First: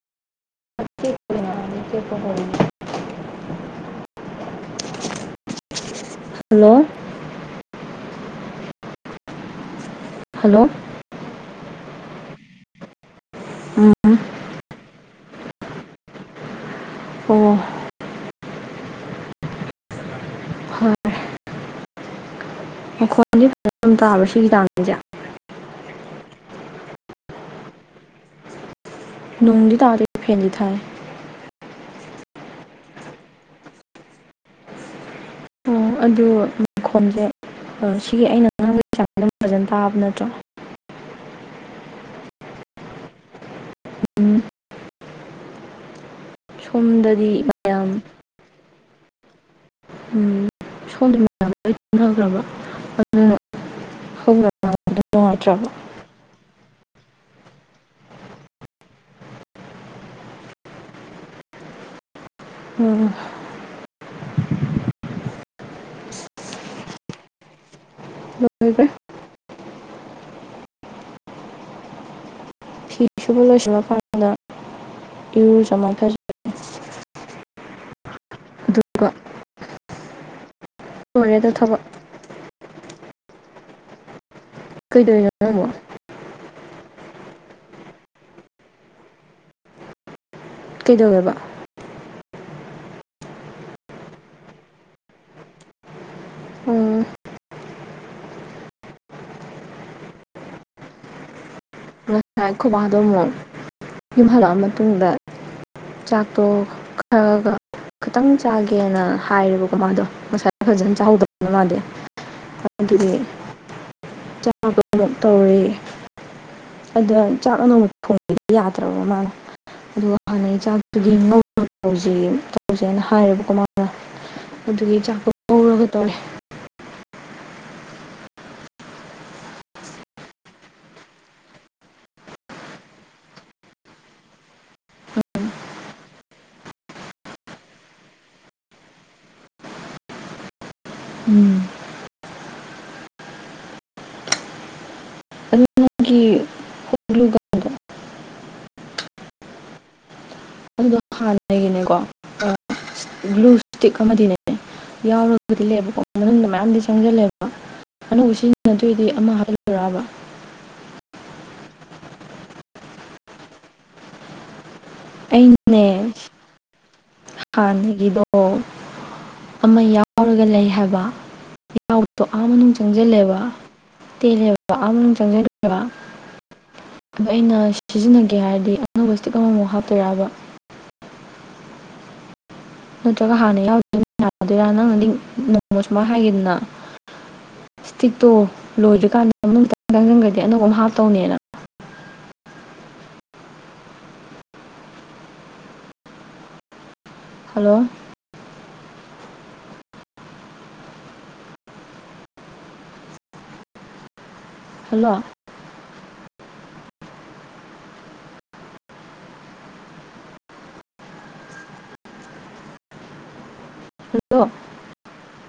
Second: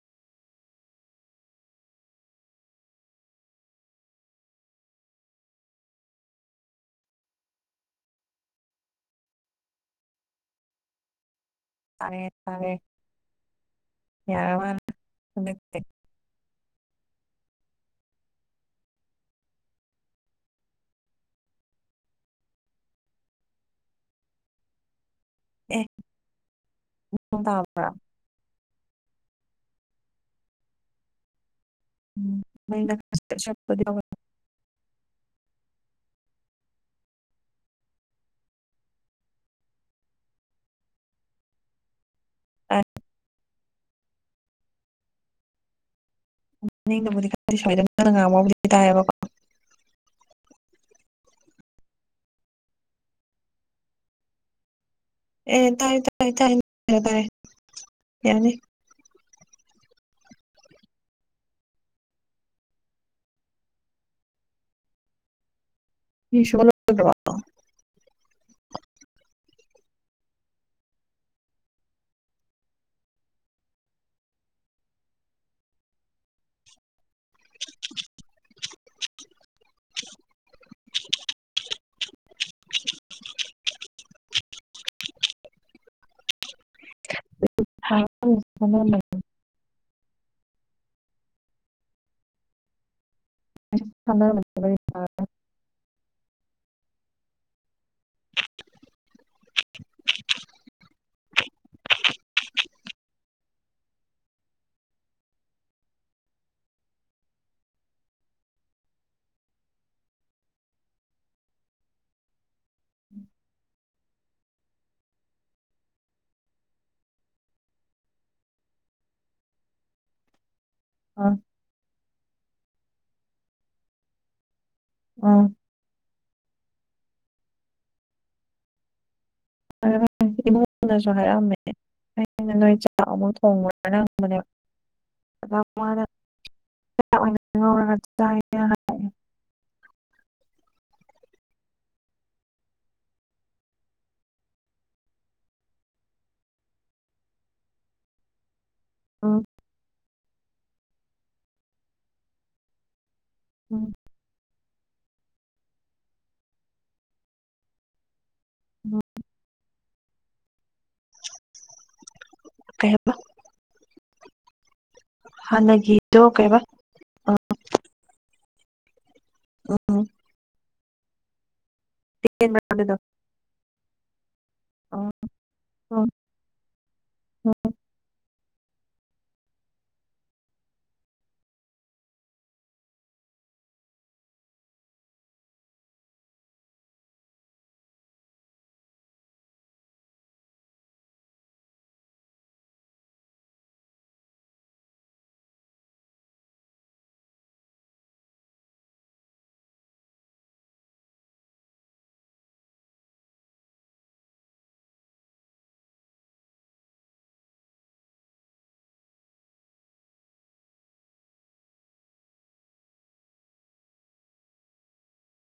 [inaudible] hello hello ꯇꯥꯔꯦ ꯇꯥꯔꯦ ꯌꯥꯔꯃꯥꯜꯂꯦ [inaudible] [inaudible] ꯑꯣ ꯐꯔꯦ [inaudible] [inaudible] ꯅꯣꯡꯗꯤ ꯇꯥꯗꯦ ꯐꯦꯟꯗꯤ ꯊꯥꯏ [inaudible] ꯑꯣ ꯑꯗꯨ ꯃꯈꯣꯟꯁꯦ ꯑꯥ ꯁꯤꯒꯤ ꯑꯩꯅ ꯉꯥꯡꯕꯩ ꯆꯥꯡ ꯗꯨꯝ ꯐꯖꯟ ꯇꯥꯕ ꯅꯠꯇ꯭ꯔꯣ ꯇꯥꯏ ꯎꯝ ꯁꯣꯝꯗꯗꯤ ꯈꯔꯗꯤ ꯁ꯭ꯋꯥꯏꯗ ꯃꯌꯥꯝ ꯅꯪꯅ ꯉꯥꯡꯕꯕꯨꯗꯤ ꯇꯥꯏꯌꯦꯕꯀꯣ ꯎꯝ [inaudible] ꯑꯦ ꯅꯨꯡꯉꯥꯏꯇ꯭ꯔꯕ ꯇꯥꯏ ꯇꯥꯏ ꯇꯥꯏ ꯇꯥꯏ ꯌꯥꯅꯤ ꯎꯝ [inaudible] [inaudible] ꯐꯤꯁꯨꯕ ꯂꯣꯏꯁꯜꯂꯀꯟꯗ ꯏꯔꯨꯖꯃꯥꯏꯊꯖꯒꯅꯤ [inaudible] ꯑꯗꯨꯒ ꯂꯣꯏꯔꯦꯗ ꯊꯕꯛ [inaudible] ꯀꯩꯗꯣꯏꯅꯣ [unintelligible] [unintelligible] ꯀꯩꯗꯧꯋꯦꯕ [unintelligible] ꯎꯝ [inaudible] ꯅꯏ ꯈꯣꯏ ꯕꯗꯣꯑꯃꯨꯛ ꯌꯨꯝ ꯍꯜꯂꯛꯑ ꯃꯇꯨꯡꯗ ꯆꯥꯛꯇꯣ ꯈꯒ ꯈꯤꯇꯪ ꯆꯥꯒꯦꯅ ꯍꯥꯏꯔꯦꯕꯀꯣ ꯃꯗꯣ ꯉꯁꯥꯏ ꯐꯖꯅ ꯆꯥꯍꯧꯗꯕꯅꯤꯅ ꯃꯗꯤ ꯑꯗꯨꯅꯦ ꯆꯥꯗꯣ ꯑꯃꯨꯛ ꯇꯧꯔꯤ ꯑꯗꯣ ꯍꯏ ꯆꯥꯛ [unintelligible] ꯑꯃꯨꯛ ꯊꯣꯡꯕꯗꯤ ꯌꯥꯗ꯭ꯔꯕ ꯃꯅ ꯑꯗꯨꯒ ꯍꯥꯟꯅꯩ [unintelligible] ꯑꯗꯨꯒꯤ ꯆꯥꯛꯇꯣ ꯉꯧꯔꯒ ꯇꯧꯋꯦ [unintelligible] ꯑꯩꯅ ꯅꯣꯏ ꯆꯥꯛ ꯑꯃꯨꯛ ꯊꯣꯡꯕ꯭ꯔꯅ ꯍꯪꯕꯅꯦꯕ ꯑꯗ ꯃꯅ ꯆꯥꯛ ꯑꯣꯏꯅ ꯉꯧꯔꯒ ꯆꯥꯏꯌꯦ ꯍꯥꯏꯅ ꯎꯝ ꯑꯗꯨ ꯅꯪꯒꯤ ꯒ꯭ꯂꯨꯒꯟꯗꯣ ꯑꯥ ꯍꯅꯒꯤꯅꯦꯀꯣ ꯒ꯭ꯂꯨ ꯎꯝ ꯏꯁꯇꯤꯛ ꯑꯃꯗꯤꯅꯦ ꯌꯥꯎꯔꯒꯕꯨꯗꯤ ꯂꯩꯕꯀꯣ ꯃꯅꯨꯡꯗ ꯃꯌꯥꯝꯗꯤ ꯆꯪꯁꯤꯜꯂꯦꯕ ꯑꯅꯧꯕ ꯁꯤꯟ ꯎꯝ [unintelligible] ꯀꯩꯍꯥꯕ ꯑꯩꯅꯦ ꯍꯥꯟꯅꯒꯤꯗꯣ ꯀꯩꯕ ꯍꯥꯟꯅꯒꯤꯗꯣ ꯑꯃ ꯎꯝ ꯌꯥꯎꯔꯒ ꯂꯩ ꯍꯥꯏꯕ ꯌꯥꯎꯕꯗꯣ ꯑꯥ ꯇꯦꯟꯕ꯭ꯔꯥ ꯃꯅꯨꯡ ꯑꯗꯨꯗꯣ ꯆꯪꯁꯤꯜꯂꯦꯕ ꯇꯦꯜꯂꯦꯕ ꯑꯥ ꯎꯝ ꯃꯅꯨꯡ ꯆꯪꯖꯜꯂꯦꯕ ꯎꯝ ꯑꯗꯨ ꯑꯩꯅ ꯁꯤꯖꯤꯟꯅꯒꯦ ꯍꯥꯏꯔꯗꯤ ꯑꯅꯧꯕ ꯏꯁꯇꯤꯛ ꯑꯃꯃꯨꯛ ꯍꯥꯞꯇꯣꯏꯔꯕ ꯅꯠꯇ꯭ꯔꯒ ꯍꯥꯟꯅ ꯌꯥꯎ ꯌꯥꯗꯣꯏꯔꯥ ꯅꯪꯅꯗꯤ ꯅꯣꯡꯃ ꯁꯨꯃꯥꯏꯅ ꯍꯥꯏꯈꯤꯗꯅ ꯏꯁꯇꯤꯛꯇꯣ ꯂꯣꯏꯗ꯭ꯔꯤꯀꯥꯟꯗ ꯑꯥ ꯃꯅꯨꯡ ꯇꯥꯟ ꯆꯪꯁꯤꯟꯈ꯭ꯔꯗꯤ ꯑꯅꯧꯕ ꯑꯃ ꯍꯥꯞꯇꯧꯅꯦꯅ ꯍꯜꯂꯣ ꯍꯜꯂꯣ ꯍꯜꯂꯣ